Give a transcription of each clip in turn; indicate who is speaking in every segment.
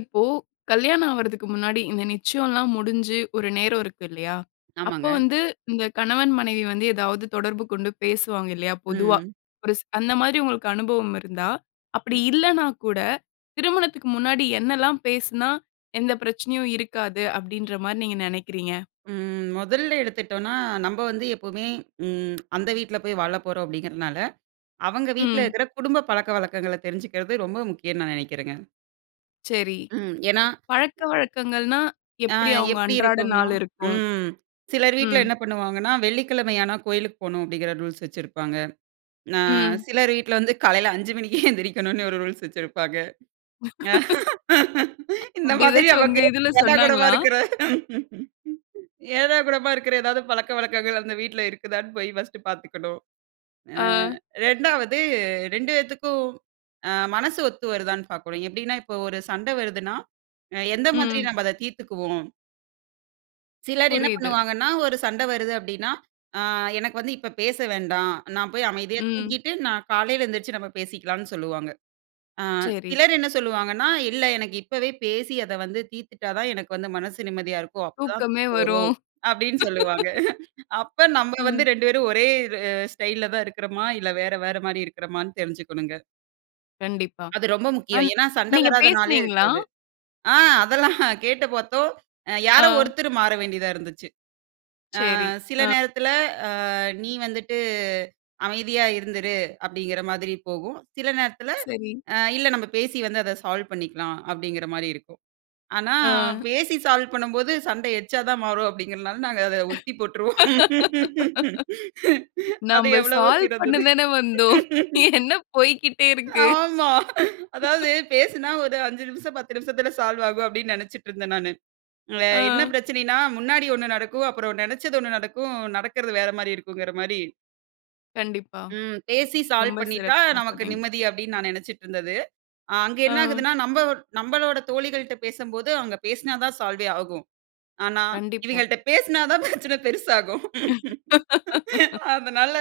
Speaker 1: இப்போ கல்யாணம் ஆவரதக்கு முன்னாடி இந்த நிச்சயம்லாம் முடிஞ்சு ஒரு நேரம் இருக்கு இல்லையா? அப்போ
Speaker 2: ஆமாங்க.
Speaker 1: வந்து இந்த கணவன் மனைவி வந்து ஏதாவது தொடர்பு கொண்டு பேசுவாங்க இல்லையா? பொதுவா.
Speaker 2: ம்.
Speaker 1: ஒரு ச அந்த மாரி உங்களுக்கு அனுபவம் இருந்தா, அப்டி
Speaker 2: ம்.
Speaker 1: இல்லனா கூட திருமணத்துக்கு முன்னாடி என்னெல்லாம் பேசுனா எந்த பிரச்சனையும் இருக்காது? அப்டின்ற மாதிரி நீங்க நினைக்கிறீங்க?
Speaker 2: ம். முதல்ல எடுத்துட்டோம்னா நம்ம வந்து எப்பமே ம் அந்த வீட்ல போய் வாழப் போறோம் அப்படிங்கிறனால, அவங்க வீட்ல
Speaker 1: ம்.
Speaker 2: இருக்கிற குடும்ப பழக்கவழக்கங்கள தெரிஞ்சுக்கிறது ரொம்ப முக்கியம்னு நான் நினைக்கிறங்க.
Speaker 1: சரி.
Speaker 2: ம். ஏன்னா,
Speaker 1: பழக்கவழக்கங்கள்னா எப்டி
Speaker 2: ஆங்
Speaker 1: அவங்க
Speaker 2: எப்டி
Speaker 1: அன்றாட
Speaker 2: இருக்கும்னா
Speaker 1: நாள் இருக்கும்?
Speaker 2: ம். சிலர் வீட்ல
Speaker 1: ம்.
Speaker 2: என்ன பண்ணுவாங்கனா, "வெள்ளிக்கிழமையான கோயிலுக்கு போணும்," அப்டிங்கற ரூல்ஸ் வச்சிருபாங்க. அ
Speaker 1: ம்.
Speaker 2: சிலர் வீட்ல வந்து காலையில 5 மணிக்கே எந்திருக்கணும்னு, ஒரு ரூல்ஸ் வச்சிருபாங்க. இந்த
Speaker 1: அப்டி
Speaker 2: மாதிரி
Speaker 1: எதாச்சும் உங்க
Speaker 2: நமக்கு
Speaker 1: இதுல
Speaker 2: ஏடாகூடமா
Speaker 1: சொன்னாங்களா?
Speaker 2: இருக்கிற, ஏடாகூடமா இருக்கிற எதாது பலக்கவழக்கங்கள், அந்த வீட்ல இருக்குதான்னு போய் ஃபர்ஸ்ட்டு பார்த்துக்கணும். அ
Speaker 1: ஆ.
Speaker 2: 2ஆவது 2 பேத்துக்கும், அ மனசு ஒத்து வருதான்னு பார்க்கணும், எப்டின்னா இப்போ ஒரு சண்ட வருதுன்னா, எந்த மாதிரி
Speaker 1: ம்.
Speaker 2: நம்ம அத தீர்த்துக்குவோம்? சிலர் என்ன
Speaker 1: புரியுது.
Speaker 2: பண்ணுவாங்கன்னா ஒரு சண்ட வருது அப்டின்னா, ஆ எனக்கு வந்து இப்ப பேச வேண்டாம். நான் போய் அமைதியா
Speaker 1: ம்.
Speaker 2: தூங்கிட்டு, நான் காலையில எந்திரிச்சு நம்ம பேசிக்கலாம்னு சொல்லுவாங்க. ஆ
Speaker 1: சேரி.
Speaker 2: சிலர் என்ன சொல்லுவாங்கன்னா, இல்ல எனக்கு இப்பவே பேசி, அத வந்து தீர்த்துட்டா தான் எனக்கு வந்து மனசு நிம்மதியா இருக்கும். அப்போ தான்
Speaker 1: தூக்கமே
Speaker 2: தூக்கம் வரும்",
Speaker 1: வரும்..
Speaker 2: அப்டின்னு சொல்லுவாங்க. அப்ப நம்ப வந்து
Speaker 1: ம்.
Speaker 2: 2 பேரும் ஒரே இது அ ஸ்டைல்ல தான் இருக்கிறோமா! இல்ல வேற, வேற மாரி இருக்கிறோமான்னு தெரிஞ்சுக்கணுங்க.
Speaker 1: கண்டிப்பா.
Speaker 2: அது ரொம்ப முக்கியம்.
Speaker 1: அம்
Speaker 2: ஏன்னா, சண்ட
Speaker 1: நீங்க
Speaker 2: வராத நாளே
Speaker 1: பேசுனீங்களா?
Speaker 2: இருக்காது. ஆ அதெல்லாம் கேட்டு பார்த்தோம். அ யாரோ
Speaker 1: அ.
Speaker 2: ஒருத்தரு மாற வேண்டியதா இருந்துச்சு. "ஆ
Speaker 1: சேரி.
Speaker 2: சில
Speaker 1: அ.
Speaker 2: நேரத்துல, ஆ நீ வந்துட்டு, அமைதியா இருந்துடு" அப்படிங்கிற மாதிரி போகும். "சில நேரத்துல,
Speaker 1: சரி.
Speaker 2: அ இல்ல நம்ம பேசி வந்து அத சால்வ் பண்ணிக்கலாம்" அப்டிங்கிற மாரி இருக்கும். ஆனா,
Speaker 1: ஆ.
Speaker 2: பேசி சால்வ் பண்ணும்போது சண்ட எக்ஸ்ட்ரா தான் மாறும் அப்படிங்கிறதனால நாங்க அத ஒத்திப் போட்டுருவோம்.. அது
Speaker 1: .நம்ம
Speaker 2: எவ்வளவோ
Speaker 1: சால்வ்
Speaker 2: சிறந்தது..
Speaker 1: பண்ணதான வந்தோம்? என்ன போய்க்கிட்டே இருக்கு?
Speaker 2: ஆமா. அதாவது பேசுனா ஒரு 5 நிமிஷம், 10 நிமிஷத்துல சால்வாகும் அப்படின்னு நெனைச்சுட்டுருந்தேன் நானு. அ என்ன
Speaker 1: அ.
Speaker 2: பிரச்சனைனா முன்னாடி 1 நடக்கும், அப்புறம் நெனைச்சது 1 நடக்கும். நடக்கறது வேற மாரி இருக்குங்கற மாரி
Speaker 1: கண்டிப்பா.
Speaker 2: ம் பேசி சால்வ்
Speaker 1: ரொம்ப
Speaker 2: பண்ணிட்டா
Speaker 1: சிறப்பா
Speaker 2: நமக்கு
Speaker 1: சொன்னீங்க.
Speaker 2: நிம்மதி அப்டின்னு நான் நினைச்சிடிருந்தது. அ அங்க
Speaker 1: ஆ.
Speaker 2: என்னாகுதுன்னா, நம்ப நம்பளோட தோழிகள்ட்ட பேசம்போது அவுங்க பேசுனா தான் சால்வே ஆகும். ஆனா
Speaker 1: கண்டிப்பா.
Speaker 2: இவங்கள்ட்ட பேசுனா தான் பிரச்சனை பெருசாகும். அதனால,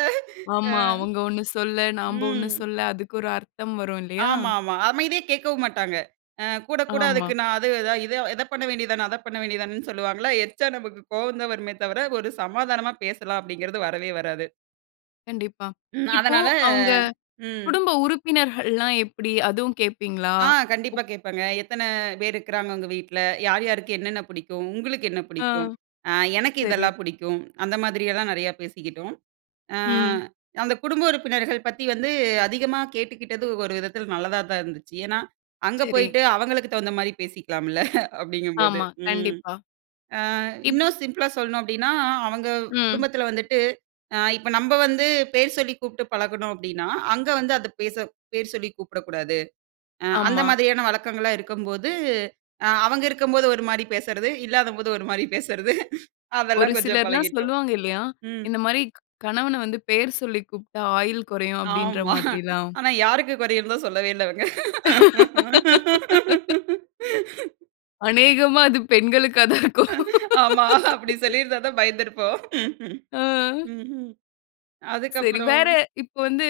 Speaker 2: அ.
Speaker 1: ஆமா அவங்க 1 சொல்லல நாம்ப 1
Speaker 2: ம்.
Speaker 1: சொல்ல அதுக்கு ஒரு அர்த்தம் வரும் இல்லையா?
Speaker 2: ஆமா ஆமா. அமைதியா கேக்கவும் மாட்டாங்க. அ கூட கூட அதுக்கு
Speaker 1: ஆமா.
Speaker 2: நான் அது இத இத பண்ண வேண்டியது தான, அத பண்ண வேண்டியது தானேன்னு சொல்லுவாங்களா, எரிச்சலா நமக்கு கோவம் தான் வருமே தவிர, ஒரு சமாதானமா பேசலாம் அப்படிங்கிறது வரவே வராது.
Speaker 1: கண்டிப்பா.
Speaker 2: ம்
Speaker 1: இப்போ
Speaker 2: அதனால
Speaker 1: அவுங்க
Speaker 2: ம்.
Speaker 1: குடும்ப உறுப்பினர்கள்லாம் எப்புடி? அதுவும் கேப்பீங்களா?
Speaker 2: ஆ
Speaker 1: உ
Speaker 2: கண்டிப்பா கேப்பாங்க, "எத்தனை பேர் இருக்குறாங்க உங்க வீட்ல? யார் யாருக்கு என்னென்ன புடிக்கும்? உங்களுக்கு என்ன
Speaker 1: ஆ
Speaker 2: பிடிக்கும்?" "அ எனக்கு
Speaker 1: சரி.
Speaker 2: இதெல்லாம் புடிக்கும்" அந்தமாதிரியெல்லாம் நிறையா பேசிக்கிட்டோம். அ
Speaker 1: ம்.
Speaker 2: அந்த குடும்ப உறுப்பினர்கள் பத்தி வந்து அதிகமா கேட்டுக்கிட்டது ஒரு விதத்தில நல்லதா தான் இருந்துச்சு, ஏன்னா அங்க
Speaker 1: சரி.
Speaker 2: போயிட்டு அவங்களுக்கு தகுந்த மாரி பேசிக்கலாம்ல. அப்படிங்கும்போது
Speaker 1: ஆமா
Speaker 2: ம்.
Speaker 1: கண்டிப்பா.
Speaker 2: அ
Speaker 1: இப்
Speaker 2: இன்னும் சிம்ப்ளா சொல்லணும் அப்டின்னா, அவங்க
Speaker 1: ம்.
Speaker 2: குடும்பத்ல வந்துட்டு அ இப்போ நம்ப வந்து பேர் சொல்லி கூப்ட்டு பழகுனோம் அப்டின்னா, அங்க வந்து அத பேச பேர் சொல்லி கூப்டக்கூடாது. அந்த
Speaker 1: ஆமா.
Speaker 2: மாதிரியான வழக்கங்களா இருக்கும்போது, அ அவங்க இருக்கும்போது ஒரு மாரி பேசறது, இல்லாதபோது ஒரு மாரி பேசறது,
Speaker 1: ஒரு
Speaker 2: அதெல்லாம் கொஞ்சம்
Speaker 1: சிலர்லாம்
Speaker 2: பழகிட்டோம்.
Speaker 1: சொல்லுவாங்க இல்லையா, இந்த மாரி கணவன வந்து பெயர் சொல்லி கூப்ட்டா, ஆயுள் குறையும் அப்படின்ற
Speaker 2: ஆமா.
Speaker 1: மாதிரில்லாம்.
Speaker 2: ஆனா யாருக்கு குறையுன் தான் சொல்லவே இல்லை அவுங்க,
Speaker 1: அநேகமா அது பெண்களுக்கா தான் இருக்கும்.
Speaker 2: ஆமா அப்டி சொல்லியிருந்தா தான் பயந்திருப்போம்.
Speaker 1: ஆ.
Speaker 2: ம்.
Speaker 1: சரி.
Speaker 2: அதுக்குப்புறம்
Speaker 1: வேற இப்ப வந்து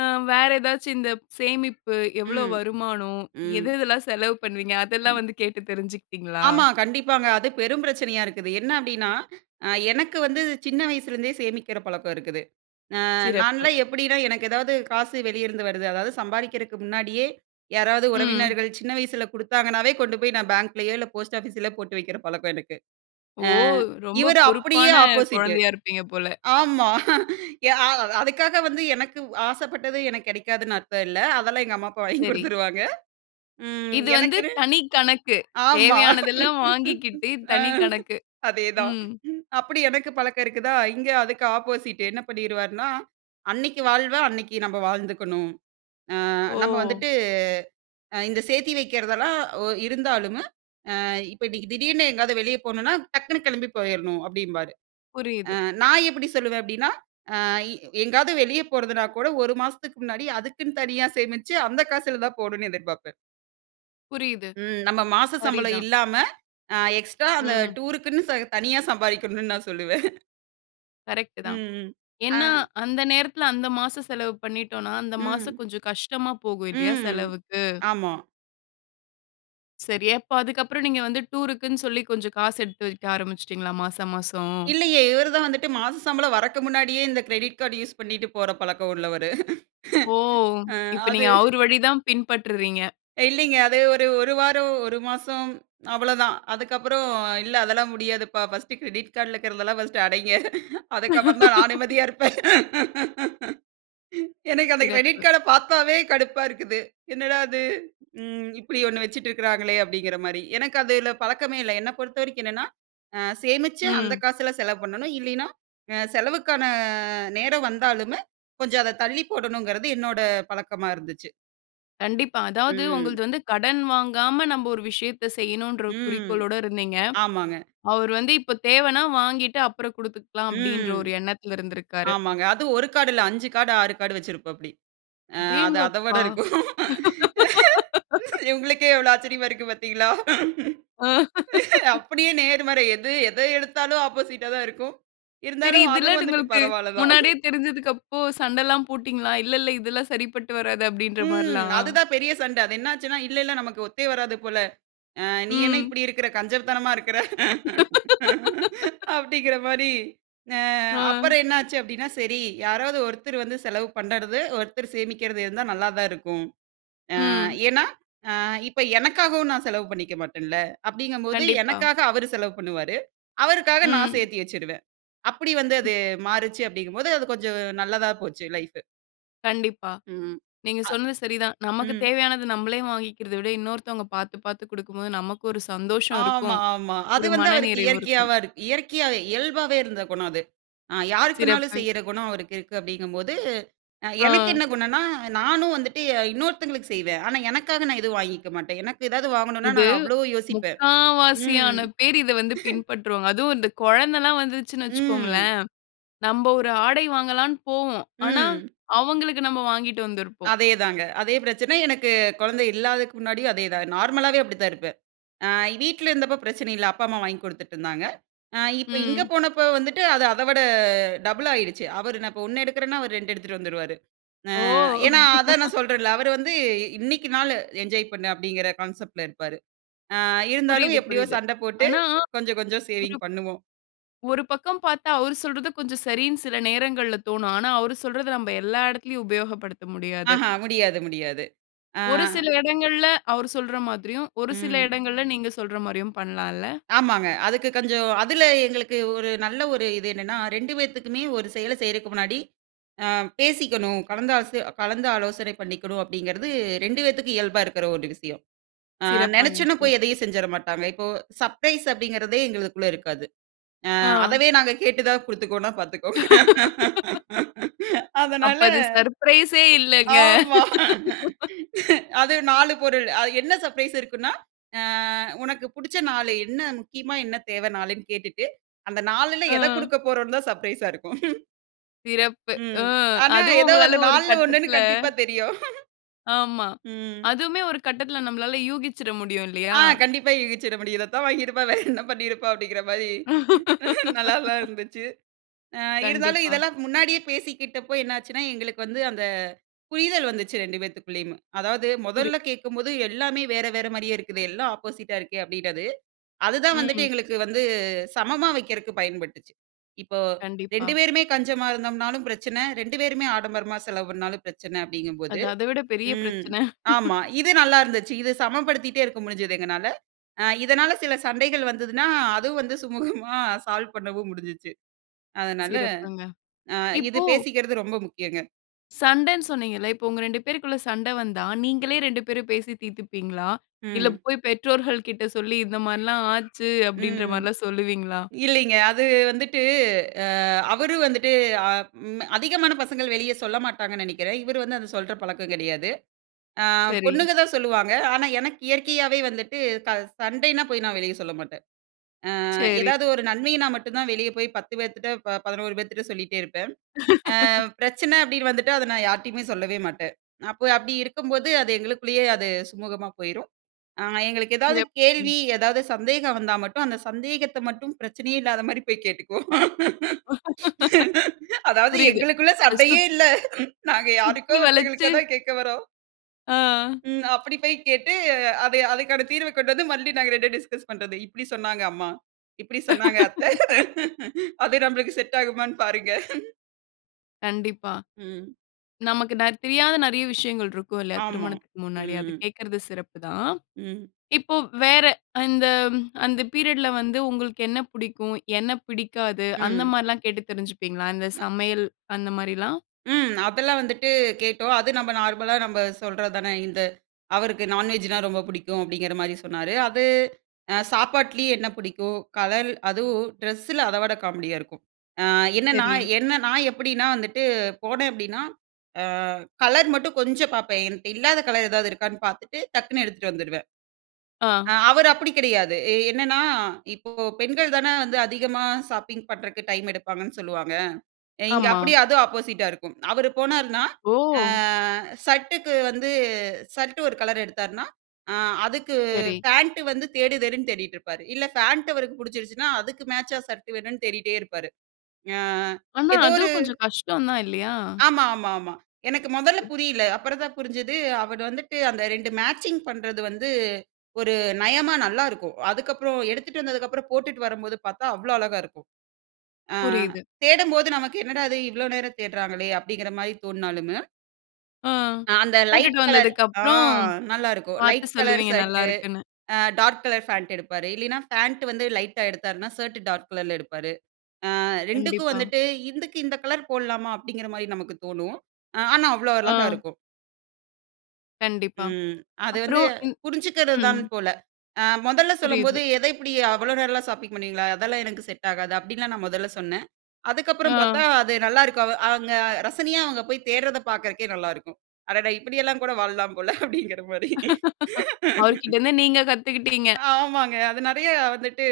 Speaker 1: அ வேற ஏதாச்சும் இந்த சேமிப்பு, எவ்வளவு
Speaker 2: ம்,
Speaker 1: வருமானம்? எது
Speaker 2: ம்.
Speaker 1: எதெல்லாம் செலவு பண்ணுவீங்க? அதெல்லாம்
Speaker 2: ம்.
Speaker 1: வந்து கேட்டு தெரிஞ்சுக்கிட்டீங்ளா?
Speaker 2: ஆமா கண்டிப்பாங்க. அது பெரும் பிரச்சனையா இருக்குது. என்ன அப்டின்னா, அ எனக்கு வந்து சின்ன வயசுலருந்தே சேமிக்கிற பழக்கம் இருக்குது. ஆ
Speaker 1: சிறப்பு.
Speaker 2: நான்லாம் எப்டின்னா, எனக்கு ஏதாவது காசு வெளியேருந்து வருது, அதாவது சம்பாரிக்கிறதுக்கு முன்னாடியே யாராவது
Speaker 1: ம்.
Speaker 2: உறவினர்கள் சின்ன வயசுல குடுத்தாங்கனாவே கொண்டு போய் நான் பேங்க்லயோ இல்ல போஸ்ட் ஆஃபிஸ்ல போட்டு வைக்கிற பழக்கம் எனக்கு.
Speaker 1: ஓ!
Speaker 2: ஆ
Speaker 1: ரொம்ப
Speaker 2: இவரு அப்டியே
Speaker 1: பொறுப்பான
Speaker 2: ஆப்போசிட்டு
Speaker 1: கொழந்தையா இருப்பீங்க போல.
Speaker 2: ஆமா. எ அதுக்காக வந்து எனக்கு ஆசப்பட்டது எனக்கு கெடைக்காதுன்னு அர்த்தம் இல்ல. அதெல்லாம் எங்க அம்மா, அப்பா வாங்கி
Speaker 1: சரி.
Speaker 2: கொடுத்துருவாங்க. ம்
Speaker 1: இது வந்து
Speaker 2: எனக்குன்னு.
Speaker 1: தனிக் கணக்கு.
Speaker 2: ஆமா.
Speaker 1: தேவையானதெல்லாம் வாங்கிக்கிட்டு
Speaker 2: அ.
Speaker 1: தனிக்கணக்கு.
Speaker 2: அதேதான்.
Speaker 1: ம்.
Speaker 2: அப்டி எனக்கு பழக்கம் இருக்குதா? இங்கே அதுக்கு ஆப்போசிட்டு என்ன பண்ணிருவாருன்னா, அன்னைக்கி வாழ்வ அன்னைக்கி நம்ம வாழ்ந்துக்கணும். ஆ நம்ம
Speaker 1: ஓ!
Speaker 2: வந்துட்டு இந்த சேர்த்தி வைக்கிறதெல்லாம் ஒ இருந்தாலும். ஆ இப்ப இன்னைக்கி திடீர்னு எங்கயாவது வெளியே போகணுன்னா, டக்குனு கெளம்பி போயிரணும் அப்டின்பாரு. அ
Speaker 1: புரியுது.
Speaker 2: நான் எப்டி சொல்லுவேன் அப்டினா? அ எங்காவது வெளியே போறதுனா கூட 1 மாசத்துக்கு முன்னாடி அதுக்குன்னு தனியா சேமிச்சு, அந்த காசில தான் போணும்னு எதிர்பார்ப்பேன்.
Speaker 1: புரியுது.
Speaker 2: ம், நம்ம மாச சம்பளம்
Speaker 1: சரிதான்.
Speaker 2: இல்லாம, அ எக்ஸ்ட்ரா அந்த
Speaker 1: ம்.
Speaker 2: டூருக்குன்னு ச தனியா சம்பாதிக்கணும்னு நான் சொல்லுவேன்.
Speaker 1: கரெக்டு
Speaker 2: ம்
Speaker 1: தான்.
Speaker 2: ம், ஆ.
Speaker 1: ஏன்னா அந்த நேரத்துல அந்த மாசம் செலவு பண்ணிட்டோம்னா, மாசம்
Speaker 2: ம்.
Speaker 1: கொஞ்சம் கஷ்டமா போகும் இல்லயா
Speaker 2: ம்.
Speaker 1: செலவுக்கு.
Speaker 2: ஆமா.
Speaker 1: சரி அப்ப அதுக்கப்புறம் நீங்க வந்து டூர்க்குன்னு சொல்லி கொஞ்சம் காசு எடுத்து வெக்க ஆரம்பிச்சிட்டீங்களா, மாசம் மாசம்.
Speaker 2: இல்லையே, இவர் தான் வந்துட்டு மாச சம்பளம் வரக்கு முன்னாடியே இந்த கிரெடிட் கார்ட் யூஸ் பண்ணிட்டு போற பழக்கம் உள்ளவரு.
Speaker 1: ஓ!
Speaker 2: ஆ,
Speaker 1: இப்ப
Speaker 2: அது.
Speaker 1: நீங்க அவர் வழிதான் பின்பற்றுறீங்க.
Speaker 2: இல்லிங்க, அது ஒரு 1 வாரம் 1 மாசம் அவ்வளோதான், அதுக்கப்புறம் இல்ல அதெல்லாம் முடியாதுப்பா ஃபர்ஸ்ட்டு கிரெடிட் கார்டி ல இருக்குறதெல்லாம் ஃபர்ஸ்ட்டு அடைங்க, அதுக்கப்புறம் தான் நான் நிம்மதியா இருப்பேன். எனக்கு அந்த கிரெடிட்
Speaker 1: சிறப்பு!
Speaker 2: கார்ட பாத்தாவே கடுப்பா இருக்குது, என்னடா அது ம், இப்டி ஒண்ணு வச்சுட்டு இருக்குறாங்களே! அப்டிங்கிற மாரி. எனக்கு அதுல பழக்கமே இல்ல, என்ன பொறுத்தவரைக்கும் என்னன்னா சேமிச்சு அந்த
Speaker 1: ம்.
Speaker 2: காசுல செலவு பண்ணணும். இல்லின்னா செலவுக்கான நேரம் வந்தாலுமே கொஞ்சம் அத தள்ளி போடணுங்குறது என்னோட பழக்கமா இருந்துச்சு.
Speaker 1: கண்டிப்பா அதாவது
Speaker 2: ம்.
Speaker 1: உங்கள்து வந்து கடன் வாங்காம நம்ம ஒரு விஷயத்த செய்யணும்ன்ற
Speaker 2: ம்,
Speaker 1: குறிக்கோளோட இருந்தீங்க.
Speaker 2: ஆமாங்க.
Speaker 1: அவரு வந்து இப்ப தேவைனா வாங்கிட்டு அப்புறம் கொடுத்துக்கலாம் அப்டின்ற
Speaker 2: ம்,
Speaker 1: ஒரு எண்ணத்துல இருந்துருக்காரு.
Speaker 2: ஆமாங்க அதுவும் 1 கார்டு இல்ல 5 கார்டு 6 கார்டு வைச்சுருப்பாபிடி. ஆ, அது அத விட
Speaker 1: அடேங்கப்பா!
Speaker 2: இருக்கும் உங்களுக்கே எவ்வளோ ஆச்சரியமா இருக்கு பாத்தீங்களா?
Speaker 1: ஆ.
Speaker 2: அப்டியே நேர்மறை எது எத எடுத்தாலும் ஆப்போசிட்டா தான் இருக்கும்.
Speaker 1: சரி
Speaker 2: இருந்தாலும் அதுவும்
Speaker 1: இதெல்லாம்
Speaker 2: வந்துட்டு
Speaker 1: உங்களுக்கு
Speaker 2: பரவால்ல தான். ம்.
Speaker 1: முன்னாடியே தெரிஞ்சதுக்கு அப்போ சண்டலாம் போட்டீங்களா? இல்ல இல்ல இதெல்லாம் சரிப்பட்டு வராது அப்படின்ற
Speaker 2: ம்.
Speaker 1: மாரிலாம்.
Speaker 2: அதுதான் பெரிய சண்ட அது என்ன ஆச்சுனா, இல்ல இல்ல நமக்கு ஒத்தே வராது போல. ஆ நீ என்ன
Speaker 1: ம்.
Speaker 2: இப்டி இருக்குற? கஞ்சத்தனமா இருக்குற? அப்டிங்குற மாரி, ஆ
Speaker 1: ஆ.
Speaker 2: அப்பறம் என்ன ஆச்சு அப்டின்னா சரி யாராவது ஒர்த்தர் வந்து செலவு பண்ணுறது, ஒர்த்தர் சேமிக்குறது இருந்தா நல்லா தான் இருக்கும். ஆ,
Speaker 1: ம்.
Speaker 2: ஏன்னா ஆ இப்போ எனக்காகவும் நான் செலவு பண்ணிக்க மாட்டேன்ல. அப்டிங்கும் போது
Speaker 1: கண்டிப்பா.
Speaker 2: எனக்காக அவரு செலவு பண்ணுவாரு. அவருக்காக நான்
Speaker 1: ம்.
Speaker 2: சேத்தி வைச்சுருவேன். அப்டி வந்து
Speaker 1: ம்.
Speaker 2: அது மாறுச்சு அப்டிங்கும் போது, அது கொஞ்சம் நல்லதா போச்சு லைஃப்ஃபு.
Speaker 1: கண்டிப்பா.
Speaker 2: ம்.
Speaker 1: நீங்க
Speaker 2: அ.
Speaker 1: சொன்னது சரிதான். நமக்கு
Speaker 2: ம்.
Speaker 1: தேவையானது நம்மளே வாங்கிக்கிறத விட, இன்னொருத்தவங்க பார்த்து, பார்த்து கொடுக்கும்போது நமக்கு ஒரு சந்தோஷம்
Speaker 2: ஆமா
Speaker 1: இருக்கும்.
Speaker 2: ஆமா. அது
Speaker 1: ஒரு
Speaker 2: வந்து அவருக்கு
Speaker 1: மனநிறைவு
Speaker 2: இயற்கையாவ
Speaker 1: இருக்கும்.
Speaker 2: இயற்கையா இயல்பாவே இருந்த குணம் அது. அ யாருக்குணாலும்
Speaker 1: சிறப்பு.
Speaker 2: செய்ற குணம் அவருக்கு இருக்கு அப்படீங்கம்போது, அ
Speaker 1: ஆ.
Speaker 2: எனக்கு என்ன குணம்ன்னா, நானும் வந்துட்டு ய இன்னொருதவங்களுக்கு செய்வேன். ஆனா எனக்காக நான் எதுவும் வாங்கிக்கமாட்டேன். எனக்கு ஏதாவது வாங்கணும்ன்னா
Speaker 1: இது
Speaker 2: நான்னு அவ்வளவு யோசிப்பேன்.
Speaker 1: 3/4
Speaker 2: ம்.
Speaker 1: வாசியான பேர் இத வந்து பின்பற்றுவாங்க. அதுவும் இந்த குழந்தல்லா வந்துருச்சுன்னு
Speaker 2: ம்.
Speaker 1: வச்சுக்கோங்களேன், நம்ம ஒரு ஆடை வாங்கலான்னு போவோம். ஆனா
Speaker 2: ம்.
Speaker 1: அவுங்களுக்கு நம்ம வாங்கிட்டு வந்திருப்போம்.
Speaker 2: அதேதாங்க அதே பிரச்சனை எனக்கு குழந்தை இல்லாததுக்கு முன்னாடியும் அதே தான். நார்மலாவே அப்படி தான் இருப்பேன். அ வீட்ல இருந்தப்போ பிரச்சனை இல்லை அப்பா அம்மா வாங்கிக் கொடுத்துட்டு இருந்தாங்க. அ இப்போ இங்க
Speaker 1: ம்.
Speaker 2: போனப்போ வந்துட்டு அது அத விட டபுள் ஆயிருச்சு. அவர் நான் இப்போ 1 எடுக்கிறேன்னா, அவர் 2 எடுத்துகிட்டு வந்துருவாரு.
Speaker 1: ஓ!
Speaker 2: அ ஏன்னா அதான் நான் சொல்றேன்ல, அவர் வந்து இன்னைக்கு நாள் என்ஜாய் பண்ணு அப்படிங்கிற கான்செப்ட் ல இருப்பாரு. அ இருந்தாலும்
Speaker 1: புரியுது
Speaker 2: எப்படியோ
Speaker 1: புரியுது.
Speaker 2: சண்டை போட்டு,
Speaker 1: ஆனா
Speaker 2: கொஞ்சம் கொஞ்சம் சேவிங்
Speaker 1: [unintelligible]
Speaker 2: பண்ணுவோம்.
Speaker 1: ஒரு பக்கம் பார்த்தா அவரு சொல்றது கொஞ்சம் சரின்னு சில நேரங்கள்ல தோணும். ஆனா அவரு சொல்றத நம்ம எல்லா இடத்துலயும் உபயோகப்படுத்த முடியாது.
Speaker 2: ஆஹா. முடியாது, முடியாது. ஆ.
Speaker 1: ஒரு சில இடங்கள்ல அவர் சொல்ற மாதிரியும், ஒரு சில
Speaker 2: ம்.
Speaker 1: இடங்கள்ல நீங்க சொல்ற மாரியும் பண்ணலால்ல!
Speaker 2: ஆமாங்க. அதுக்கு கொஞ்சம் அதுல எங்களுக்கு ஒரு நல்ல ஒரு இது என்னன்னா, 2 பேத்துக்குமே ஒரு செயல செய்றதுக்கு முன்னாடி அ பேசிக்கணும், கலந்த அச கலந்து ஆலோசனை பண்ணிக்கணும் அப்படிங்கிறது 2 பேத்துக்கும் இயல்பா இருக்கிற ஒரு விஷயம். அ
Speaker 1: சிறப்பான
Speaker 2: நெனச்சோன்னா போய்
Speaker 1: விஷயம்.
Speaker 2: எதையும் செஞ்சிற மாட்டாங்க. இப்போ சர்ப்ரைஸ் அப்படிங்கிறதே எங்களுக்குக்குள்ளே இருக்காது. அ
Speaker 1: ஆ.
Speaker 2: அதவே நாங்க கேட்டு தான் கொடுத்துக்கோனா பார்த்துக்கோங்க.
Speaker 1: அப்ப
Speaker 2: அதனால,
Speaker 1: அது சர்ப்ரைஸ் யே இல்லங்க.
Speaker 2: ஆமா அது 4 பொருள் அ என்ன சர்ப்ரைஸ் இருக்குன்னா? அ உனக்கு புடிச்ச 4 என்ன? முக்கியமா என்ன? தேவைன்னு கேட்டுட்டு, அந்த 4 ல எதை
Speaker 1: ஆ.
Speaker 2: கொடுக்க போறோம்ன்னு தான் சர்ப்ரைஸ் ஸா இருக்கும்.
Speaker 1: சிறப்பு.
Speaker 2: ம்.
Speaker 1: ம்,
Speaker 2: ஆனா,
Speaker 1: அதுவும்
Speaker 2: ஏதோ அந்த
Speaker 1: உங்களால ஒரு
Speaker 2: 4ல 1னு
Speaker 1: கட்டத்துல.
Speaker 2: கண்டிப்பா தெரியும்.
Speaker 1: ஆமா.
Speaker 2: ம்.
Speaker 1: அதுவுமே ஒரு கட்டத்துல நம்மளால யூகிச்சிட முடியும்
Speaker 2: ஆ.
Speaker 1: இல்லீயா?
Speaker 2: கண்டிப்பா. யூகிச்சிட முடியும். இத தான் வாங்கியிருப்பா. வேற என்ன பண்ணியிருப்பா அப்டிங்கிற மாரி. நல்லாதா இருந்துச்சு. ஆ இருந்தாலும்
Speaker 1: கண்டிப்பா.
Speaker 2: இதெல்லாம் முன்னாடியே பேசிக்கிட்டப்போ, என்னாச்சுன்னா எங்களுக்கு வந்து அந்த புரிதல் வந்துச்சு 2 பேத்துக்குள்ளேயும். அதாவது
Speaker 1: புரியிது.
Speaker 2: முதல்ல கேட்கும்போது எல்லாமே வேற வேற மாரியே இருக்குது. எல்லாம் ஆப்போசிட்டா இருக்கே அப்டின்றது. அதுதான் வந்துட்டு
Speaker 1: ம்.
Speaker 2: எங்களுக்கு வந்து சமமா வைக்கிறக்கு பயன்பட்டுச்சு. இப்போ 2
Speaker 1: கண்டிப்பா.
Speaker 2: பேருமே கஞ்சமா இருந்தோம்னாலும் பிரச்சன, 2 பேருமே ஆடம்பரமா செலவு பண்னாலும் பிரச்சன அப்டிங்கும்போது
Speaker 1: அது, அதவிட பெரிய
Speaker 2: ம்.
Speaker 1: பிரச்சன.
Speaker 2: ஆமா. இது நல்லா இருந்துச்சி. இது சமப்படுத்திட்டே இருக்க முடிஞ்சிது எங்கனால. அ இதனால் சில சண்டைகள் வந்ததுனா, அதுவும் வந்து சுமூகமா சால்வ் பண்ணவும் முடிஞ்சுச்சு. அதனால
Speaker 1: சிறப்புங்க.
Speaker 2: அ இது
Speaker 1: இப்போ
Speaker 2: பேசிக்கற்து ரொம்ப முக்கியங்க.
Speaker 1: சண்டன்னு சொன்னீங்கல்ல. இப்ப உங்க 2 பேருக்குள்ள சண்ட வந்தா நீங்களே 2 பேரும் பேசி தீர்த்துப்பீங்களா? இல்ல
Speaker 2: ம்.
Speaker 1: போய் பெற்றோர்கள் கிட்ட சொல்லி, "இந்த மாரி எல்லாம் ஆச்சு." அப்டின்ற
Speaker 2: ம்.
Speaker 1: மார்லாம் சொல்லுவீங்களா?
Speaker 2: இல்லீங்க. அது வந்துட்டு அ அவரும் வந்துட்டு, ஆ ம் அதிகமான பசங்கள் வெளியே சொல்ல மாட்டாங்கன்னு நினைக்கிறேன். இவரு வந்து அத சொல்ற பழக்கம் கிடையாது. ஆ
Speaker 1: சரி.
Speaker 2: பொண்ணுங்க தான் சொல்லுவாங்க. ஆனா, எனக்கு இயற்கையாவே வந்துட்டு சண்டைனா போய் நான் வெளிய சொல்ல மாட்டேன். அ
Speaker 1: சரி.
Speaker 2: ஏதாவது ஒரு நன்மையினா மட்டும் தான் வெளியே போய் 10 பேர்திட்ட 11 பேர்திட்ட சொல்லிட்டே இருப்பேன். ஆ பிரச்சன அப்டின்னு வந்துட்டு அதை நான் யார்கிட்டயுமே சொல்லவே மாட்டேன். அப்போ அப்படி இருக்கும்போது, அது எங்களுக்குள்ளேயே அது சுமூகமா போய்ரும். ஆ எங்களுக்கு ஏதாவது
Speaker 1: சிறப்.
Speaker 2: கேள்வி,
Speaker 1: ம்.
Speaker 2: ஏதாவது சந்தேகம் வந்தா மட்டும் அந்த சந்தேகத்த மட்டும் பிரச்சனையே இல்லாத மாரி போய் கேட்டுக்குவோம். அதாவது
Speaker 1: புரியுது.
Speaker 2: எங்களுக்குள்ள
Speaker 1: அசுத்
Speaker 2: சண்டையே இல்ல. நாங்க யாருக்கோ
Speaker 1: சுத்தி
Speaker 2: ஒருத்தவங்களுக்கு
Speaker 1: வளச்சு.
Speaker 2: தான் கேட்க வரோம்.
Speaker 1: ஆ.
Speaker 2: ம். அப்டி போய் கேட்டு. அத அதுக்கான தீர்வ கொண்டு வந்து, மறுபடியும் நாங்க 2ம் டிஸ்கஸ் பண்றது. இப்டி சொன்னாங்க அம்மா, இப்படி சொன்னாங்க அத்தை. அது நம்மளுக்கு செட் ஆகுமான்னு பாருங்க.
Speaker 1: கண்டிப்பா.
Speaker 2: ம்.
Speaker 1: நமக்கு ந தெரியாத நெறைய விஷயங்கள் இருக்கும் இல்லையா
Speaker 2: ஆமா,
Speaker 1: திருமணத்துக்கு முன்னாடி, அது
Speaker 2: ம்.
Speaker 1: கேக்கறது சிறப்பு தான்.
Speaker 2: ம்.
Speaker 1: இப்போ வேற அந்த அந்த பீரியட் ல வந்து உங்களுக்கு என்ன புடிக்கும்? என்ன பிடிக்காது? அந்த
Speaker 2: ம்.
Speaker 1: மாரில்லாம் கேட்டு தெரிஞ்சுப்பீங்களா, இந்த
Speaker 2: ந
Speaker 1: சமையல் அந்த மாரிலாம்?
Speaker 2: ம். அதெல்லாம் வந்துட்டு கேட்டோம். அது நம்ப நார்மலா நம்ம சொல்றதுதானே, இந்த அவருக்கு நான்வெஜ்ஜுனா ரொம்ப புடிக்கும் அப்டிங்கிற மாரி சொன்னாரு. அது அ சாப்பாட்டுலயே என்ன புடிக்கும், கலர் அதுவும் ட்ரெஸ்ஸில அத விட காமெடியா இருக்கும். ஆ என்னன்னா,
Speaker 1: சரி.
Speaker 2: என்ன நான் எப்படின்னா வந்துட்டு போனே அப்டின்னா. ஆ கலர் மட்டும் கொஞ்சம் பாப்பேன் என்ட்ட இல்லாத கலர் ஏதாவது இருக்கான்னு பாத்துட்டு, டக்குனு எடுத்துட்டு வந்துருவேன்.
Speaker 1: ஆ.
Speaker 2: ஆ அவரு அப்டி கிடையாது எ என்னன்னா, இப்போ பெண்கள் தானே வந்து அதிகமா ஷாப்பிங் பண்றக்கு டைம் எடுப்பாங்கன்னு சொல்லுவாங்க. அ இங்கே
Speaker 1: ஆமா.
Speaker 2: அப்டியே அதும் ஆப்போசிட்டா இருக்கும் அவரு போனாருனா, ஆ
Speaker 1: ஓ!
Speaker 2: ஷர்டக்கு வந்து ஷர்ட்டு ஒரு கலர் எடுத்தாருனா அ அதுக்கு
Speaker 1: சரி.
Speaker 2: ஃபேண்ட் வந்து தேடு தேடுன்னு தேடிட்ருப்பாரு இல்ல ஃபேண்ட் அவருக்கு புடிச்சிருச்சுன்னா, அதுக்கு மேட்சா ஷர்ட் வேணுன்னு தேடிட்டே இருப்பாரு. ஞா
Speaker 1: ஆனா,
Speaker 2: ஏதோ ஒரு
Speaker 1: அதும் கொஞ்சம் கஷ்டம் தான் இல்லையா?
Speaker 2: ஆமாமாமா. எனக்கு மொதல்ல
Speaker 1: ம்.
Speaker 2: புரியல. அப்புறம் தான் புரிஞ்சது, அவரு வந்துட்டு அந்த 2 மேட்சிங் பண்றது வந்து, ஒரு நயமா நல்லாருக்கும். அதுக்கப்புறம் எடுத்துட்டு வந்ததுக்கு அப்புறம் போட்டுட்டு வரும்போது பாத்தா அவ்ளோ அழகாருக்கும். ஆ
Speaker 1: புரியிது.
Speaker 2: தேடும்போது நமக்கு என்னடா இது இவ்ளோ நேரம் தேடுறாங்களே, அப்டிங்கிற மாரி தோண்ணாலுமு
Speaker 1: ஆ
Speaker 2: அ அந்த லைட்
Speaker 1: கூட்டிட்டு
Speaker 2: கலர் ஆ
Speaker 1: வந்ததுக்கப்புறம்,
Speaker 2: நல்லா இருக்கும்.
Speaker 1: பார்த்து
Speaker 2: லைட் கலர்
Speaker 1: சொல்லுவீங்க
Speaker 2: ஷர்ட்
Speaker 1: நல்லா இருக்குன்னு.
Speaker 2: அ டார்க் கலர் ஃபாண்ட் எடுப்பாரு. இல்லயின்னா, ஃபாண்ட் வந்து லைட்டா எடுத்தாருன்னா, ஷர்ட் டார்க் கலர்ல எடுப்பாரு. அ 2 க்கும்
Speaker 1: கண்டிப்பா.
Speaker 2: வந்துட்டு இதுக்கு இந்த கலர் போட்லாமா? அப்பிடிங்கிறமாரி நமக்கு தோணும். அ ஆனா அவ்ளோ அழகா
Speaker 1: ஆ.
Speaker 2: இருக்கும்.
Speaker 1: கண்டிப்பா.
Speaker 2: ம், அது வந்து
Speaker 1: அப்புறம் இந்
Speaker 2: புரிஞ்சுக்கிறதுதான்
Speaker 1: ம்.
Speaker 2: போல. அ முதல்ல சொல்லும்போது
Speaker 1: புரியுது.
Speaker 2: எதை இப்பிடி அவ்ளோ நேரம்லான் ஷாப்பிங் பண்ணுவீங்களா? அதெல்லாம் எனக்கு செட் ஆகாது. அப்பிடின்லாம் நான் முதல்ல சொன்னேன். அதுக்கப்பறம் பார்த்தா,
Speaker 1: ஆ.
Speaker 2: அது நல்லாயிருக்கவ அவங்க ரசனையா அவுங்க போய் தேடுறத பார்க்கறதுக்கே நல்லாயிருக்கும். அடடா! இப்பிடியெல்லாம் கூட வாழலாம் போல அப்பிடிங்கிறமாரி
Speaker 1: அவருக்கிட்டருந்து நீங்க கத்துக்கிட்டீங்க.
Speaker 2: ஆமாங்க. அது நிறைய வந்துட்டு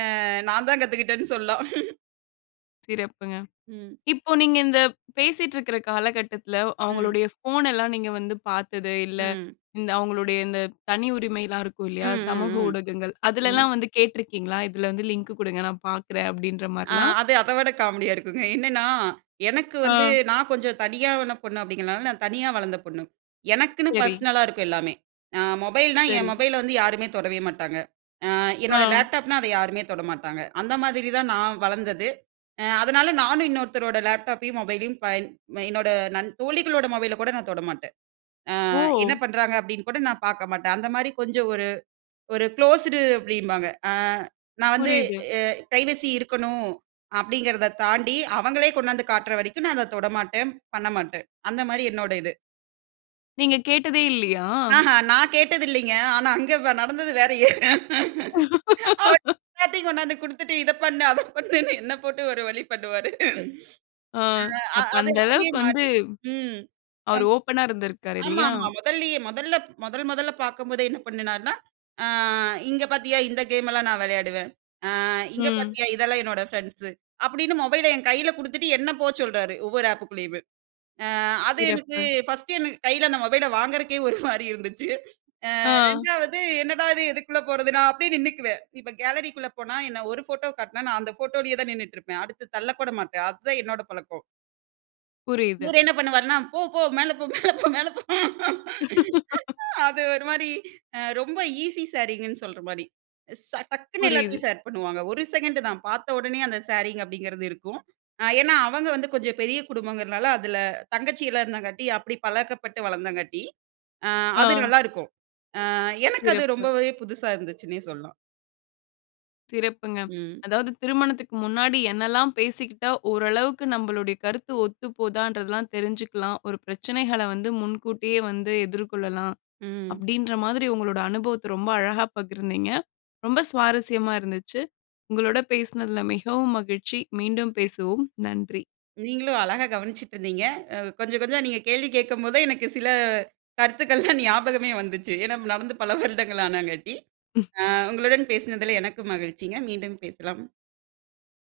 Speaker 2: அ நான் தான் கத்துக்கிட்டேன்னு சொல்லாம்.
Speaker 1: சிறப்புங்க.
Speaker 2: ம்.
Speaker 1: இப்போ நீங்க இந்த பேசிட்டு இருக்கிற காலகட்டத்தில
Speaker 2: ம்.
Speaker 1: அவுங்களுடைய ஃபோன் எல்லாம் நீங்க வந்து பார்த்தது இல்ல.
Speaker 2: ம்.
Speaker 1: இந்த அவுங்களுடைய இந்த தனி உரிமைலாம் இருக்கும்
Speaker 2: ம்,
Speaker 1: இல்லயா! சமூக
Speaker 2: ம்,
Speaker 1: ஊடகங்கள்,
Speaker 2: ம். ம்.
Speaker 1: அதுலலாம் வந்து கேட்டிருக்கீங்களா! இதில வந்து லிங்க் கொடுங்க நான் பார்க்கிறேன். அப்பிடின்ற
Speaker 2: அ
Speaker 1: மாரிலாம்.
Speaker 2: அது அத விட காமெடி யா இருக்குங்க. என்னன்னா, எனக்கு வந்து
Speaker 1: ஆ.
Speaker 2: நான் கொஞ்சம் தனியாவேன பொண்ணு அப்பிடிங்கிறனால நான் தனியா வளந்த பொண்ணு. எனக்குன்னு
Speaker 1: சரி.
Speaker 2: பர்ஸ்னலா இருக்கும் எல்லாமே! அ மொபைல்னா என்
Speaker 1: சரி.
Speaker 2: மொபைல வந்து யாருமே தொடவே மாட்டாங்க. அ என்னோட
Speaker 1: ஆ.
Speaker 2: லேப்டாப்னா அதை யாருமே தொட மாட்டாங்க. அந்த மாதிரி தான் நான் வளர்ந்தது. அ அதனால நானும் இன்னொருத்தரோட லேப்டாப்பையும் மொபைலையும் பயன் என்னோட நன் தோழிகளோட மொபைல கூட நான் தொடமாட்டேன். ஆ என்ன
Speaker 1: ஓ!
Speaker 2: பண்றாங்க அப்பிடின்னு கூட நான் பார்க்க மாட்டேன். அந்தமாரி கொஞ்சம் ஒரு, ஒரு குளோஸ்டு அப்பிடீம்பாங்க. அ நான் வந்து
Speaker 1: புரியுது.
Speaker 2: அ பிரைவசி இருக்கணும் அப்பிடிங்கிறத தாண்டி அவங்களே கொண்டாந்து காட்டுற வரைக்கும் நான் அத தொடமாட்டேன். பண்ணமாட்டேன். அந்தமாரி என்னோட இது.
Speaker 1: நீங்க கேட்டதே இல்லையா?
Speaker 2: ஆஹா நான் கேட்டதில்லைங்க. ஆனா அங்க வ் நடந்தது வேறயே. அவர் எல்லாத்தையும் கொண்டு வந்து கொடுத்துட்டு இத பண்ணு, அத பண்ணுன்னு என்ன போட்டு ஒரு வழி பண்ணுவாரு.
Speaker 1: ஆ.
Speaker 2: அ
Speaker 1: அப்ப
Speaker 2: அது
Speaker 1: அந்த
Speaker 2: அப்படியே
Speaker 1: அளவுக்கு வந்து,
Speaker 2: மாறி ம். அ.
Speaker 1: அவர் ஓப்பன்னா இருந்திருக்கிறார்ரு இல்லையா?
Speaker 2: ஆமாமா முதல்லேயே முதல்ல மொதல் மொதல்ல பார்க்கும்போதே என்ன பண்ணினாருன்னா, "அ இங்க பார்த்தியா? இந்த கேம் எல்லாம் நான் விளையாடுவேன். அ இங்க
Speaker 1: ம்.
Speaker 2: பார்த்தியா? இதெல்லா என்னோட ஃப்ரெண்ட்ஸு" அப்படின்னு, மொபைல என் கையில கொடுத்துட்டு என்ன போ சொல்றாரு, ஒவ்வொரு ஆப்புக்குள்ளேயுமே. அ அது எனக்கு
Speaker 1: சிறப்பு.
Speaker 2: ஃபர்ஸ்ட்டு எனக்கு கையில அந்த மொபைல வாங்குறக்கே ஒரு மாதிரி இருந்துச்சு. அ
Speaker 1: ஆ.
Speaker 2: 2வது என்னடா இது? எதுக்குள்ள போறது? நான் அப்படியே நின்னுக்குவேன். இப்ப கேலரி க்குள்ள போனா என்ன ஒரு ஃபோட்டோ காட்னா நான் அந்த ஃபோட்டோலேயே தான் நின்னுட்டு இருப்பேன். அடுத்து தள்ளக்கூட மாட்டேன். அதுதான் என்னோட பழக்கம்.
Speaker 1: புரியுது.
Speaker 2: இவர் என்ன பண்ணுவார்னா? போ போ மேல போ, மேல போ, மேல போ. அது ஒரு மாதிரி அ ரொம்ப ஈஸி ஷேரிங்குன்னு சொல்ற மாரி ச டக்குனு
Speaker 1: புரியுது.
Speaker 2: எல்லாத்தையும் ஷேர் பண்ணுவாங்க. ஒரு செகண்ட் தான், பார்த்த உடனே அந்த ஷேரிங் அப்படிங்கிறது இருக்கும். ஏன்னா அவங்க வந்து கொஞ்சம் பெரிய குடும்பங்கிறதுனால அதுல தங்கச்சியேல்லாம் இருந்தங்காட்டி, அப்படி பழக்கப்பட்டு வளர்ந்தங்காட்டி அ அது
Speaker 1: ஆ.
Speaker 2: நல்லாருக்கும். அ எனக்கு அது
Speaker 1: சிறப்பு.
Speaker 2: ரொம்பவே புதுசா இருந்துச்சுன்னே சொல்லலாம்.
Speaker 1: சிறப்புங்க.
Speaker 2: ம்.
Speaker 1: அதாவது திருமணத்துக்கு முன்னாடி என்னலாம் பேசிக்கிட்டா, ஓரளவுக்கு நம்மளுடைய கருத்து ஒத்து போதான்றதெல்லாம் தெரிஞ்சுக்கலாம். ஒரு பிரச்சனைகள வந்து முன்கூட்டியே வந்து எதிர்கொள்ளலாம்,
Speaker 2: ம்.
Speaker 1: அப்படின்ற மாதிரி உங்களோட அனுபவத்த ரொம்ப அழகா பகிர்ந்தீங்க. ரொம்ப சுவாரஸ்யமா இருந்துச்சு. உங்களோட பேசுனதுல மிகவும் மகிழ்ச்சி. மீண்டும் பேசுவோம். நன்றி!
Speaker 2: நீங்களும் அழகா கவனிச்சுட்டு இருந்தீங்க. அ கொஞ்சம் கொஞ்சம் நீங்க கேள்வி கேட்கும்போதுதான், எனக்கு சில கருத்துக்கள்லாம் ஞாபகமே வந்துச்சு. ஏன்னா நடந்து பல வருடங்கள் ஆனங்காட்டி,
Speaker 1: ம்.
Speaker 2: அ உங்களுடன் பேசினதுல எனக்கும் மகிழ்ச்சிங்க. மீண்டும் பேசலாம்.